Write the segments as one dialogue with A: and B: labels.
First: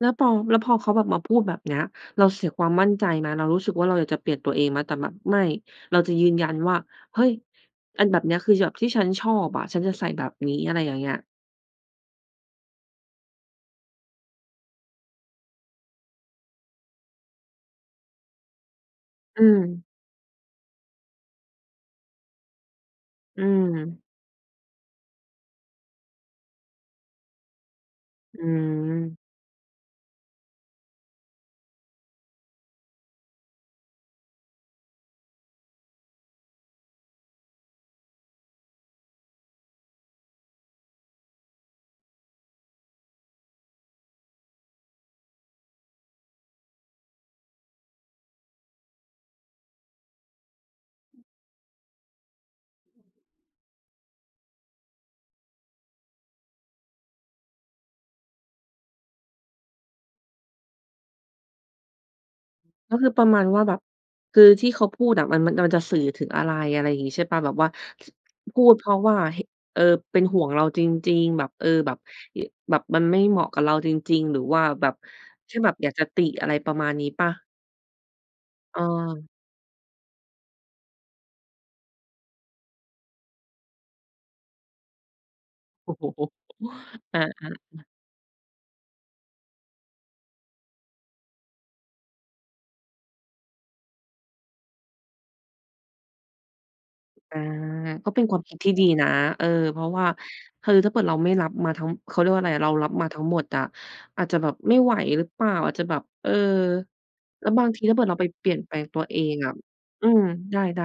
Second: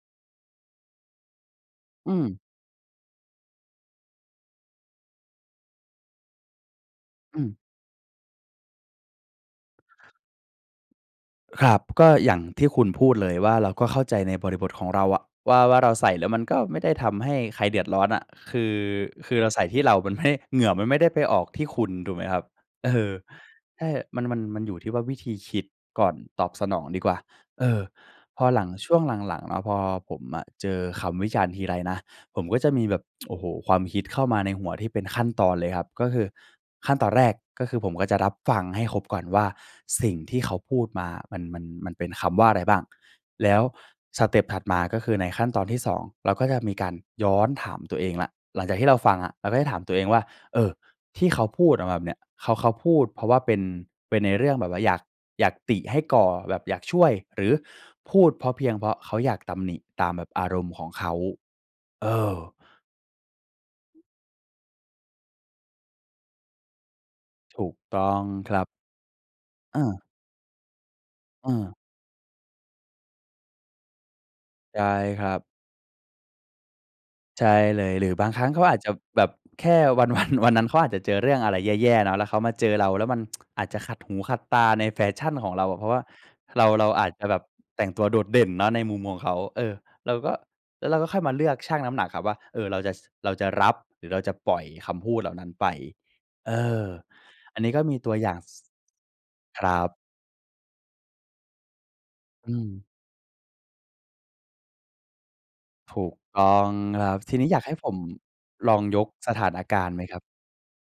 A: แล้วปอ แล้วพอเขาแบบมาพูดแบบนี้
B: อื
A: เรา
B: ม
A: เสียความมั่นใจไหม? เรารู้สึกว่าเราอยากจะเปลี่ยนตัวเองไหม? แต่แบบไม่ เราจะยืนยันว่า "เฮ้ย
B: อืม
A: อันแบบเนี้ย คืออย่างที่ฉันชอบอะ ฉันจะใส่แบบนี้" อะไรอย่างเงี้ย
B: ครับ ก็อย่างที่คุณพูดเลยว่า เราก็เข้าใจในบริบทของเราอะว่า ว่าเราใส่แล้วมันก็ไม่ได้ทำให้ใครเดือดร้อนอะ คือ คือ
A: อื
B: เราใส่ที่
A: ม
B: เรามันไม่ เหงื่อมันไม่ได้ไปออกที่คุณ ถูกไหมครับ? เออ
A: อื
B: ใช่
A: ม
B: มัน-มัน มันอยู่ที่ว่าวิธีคิดก่อนตอบสนองดีกว่า เออ
A: อื
B: พอหลัง ช่วง
A: ม
B: หลัง ๆ เนาะ พอผมอะเจอคำวิจารณ์ทีไรนะ ผมก็จะมีแบบ โอ้โฮ ความคิดเข้ามาในหัวที่เป็นขั้นตอนเลยครับ ก็คือขั้นตอนแรก ก็คือผมก็จะรับฟังให้ครบก่อนว่า สิ่งที่เขาพูดมามัน มัน มันเป็นคำว่าอะไรบ้าง แล้วสเต็ปถัดมา ก็คือในขั้นตอนที่ 2 เราก็จะมีการย้อนถามตัวเองแล้ว หลังจากที่เราฟังอะ เราก็จะถามตัวเองว่า เออ ที่เขาพูดออกมาแบบเนี่ย เขา เขาพูดเพราะว่าเป็น เป็นในเรื่องแบบว่าอยาก อยากติให้ก่อแบบอยากช่วย หรือพูดเพราะเพียงเพราะเขาอยากตำหนิตามแบบอารมณ์ของเขา เออ
A: ก็คือประมาณว่า แบบ คือที่เขาพูดอะมัน มันจะสื่อถึงอะไร อะไรอย่างนี้ใช่เปล่า แบบ
B: ถ
A: ว่
B: ู
A: า
B: กต้องค
A: พ
B: รั
A: ู
B: บ
A: ดเพราะว่า เห็น เอ
B: อ
A: ่อ
B: า
A: เป็นห่วงเราจริง ๆ แบ
B: เ
A: บ เอ
B: ออ
A: อ แบบ ย แบบมันไม่เหมาะกับเราจริง ๆ หรือว่า
B: ใช่
A: แบบ
B: ครับ
A: แค่แบบอยากจะติ อะไรประมาณนี้เปล่า?
B: ใช่เลย หรือบางครั้งเขาอาจจะแบ
A: เออ
B: บแค่วัน วัน วันนั้นเขาอาจจะเจอเรื่องอะไรแย่ ๆ เนาะ แล้วเขามาเจอเราแล้วมัน อาจจะขัดหูขัดตาในแฟชั่นของเราอะ เพรา
A: โ
B: ะ
A: อ้
B: ว่า
A: โฮ
B: เรา เราอาจ
A: อ
B: จะแบบ
A: า
B: แ
A: ๆ
B: ต
A: ๆ
B: ่งตัวโดดเด่นเนาะในมุมของเขา เออ เราก็ แล้วเราก็ค่อยมาเลือกชั่งน้ำหนักครับว่า เอ่อ เราจะ ช เราจะรับ หรือเราจะปล่อยคำพูดเหล่านั้นไป เออ
A: อา
B: อันนี้ก็มีต
A: ก็
B: ัว
A: เป็
B: อ
A: น
B: ย่า
A: คว
B: ง
A: าม
B: ส
A: คิดที่ดีนะ เออ
B: คร
A: เพ
B: ั
A: รา
B: บ
A: ะว่า คือถ้าเกิดเราไม่รับมาทั้ง เขาเรียกว่าอ
B: อ
A: ะไร
B: ื
A: อะ เรา
B: ม
A: รับมาทั้งหมดอะ อาจจะแบบไม่ไหวหรือเปล่า อาจจะแบ
B: ถ
A: บ
B: ูก
A: เออ
B: ต้องครับ ทีน
A: แ
B: ี
A: ล
B: ้
A: ้ว
B: อย
A: บ
B: าก
A: า
B: ใ
A: ง
B: ห้
A: ที
B: ผ
A: ถ้า
B: ม
A: เผื่อเราไปเปลี่ยนแ
B: ล
A: ปล
B: อง
A: งต
B: ย
A: ัว
B: ก
A: เอ
B: ส
A: ง
B: ถ
A: อ
B: า
A: ะ
B: นการณ์ไหม
A: อื
B: ครับ?
A: ม ได้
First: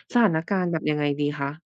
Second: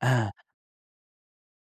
B: อ
A: สถาน
B: า
A: การณ์แบบยังไงดีคะ?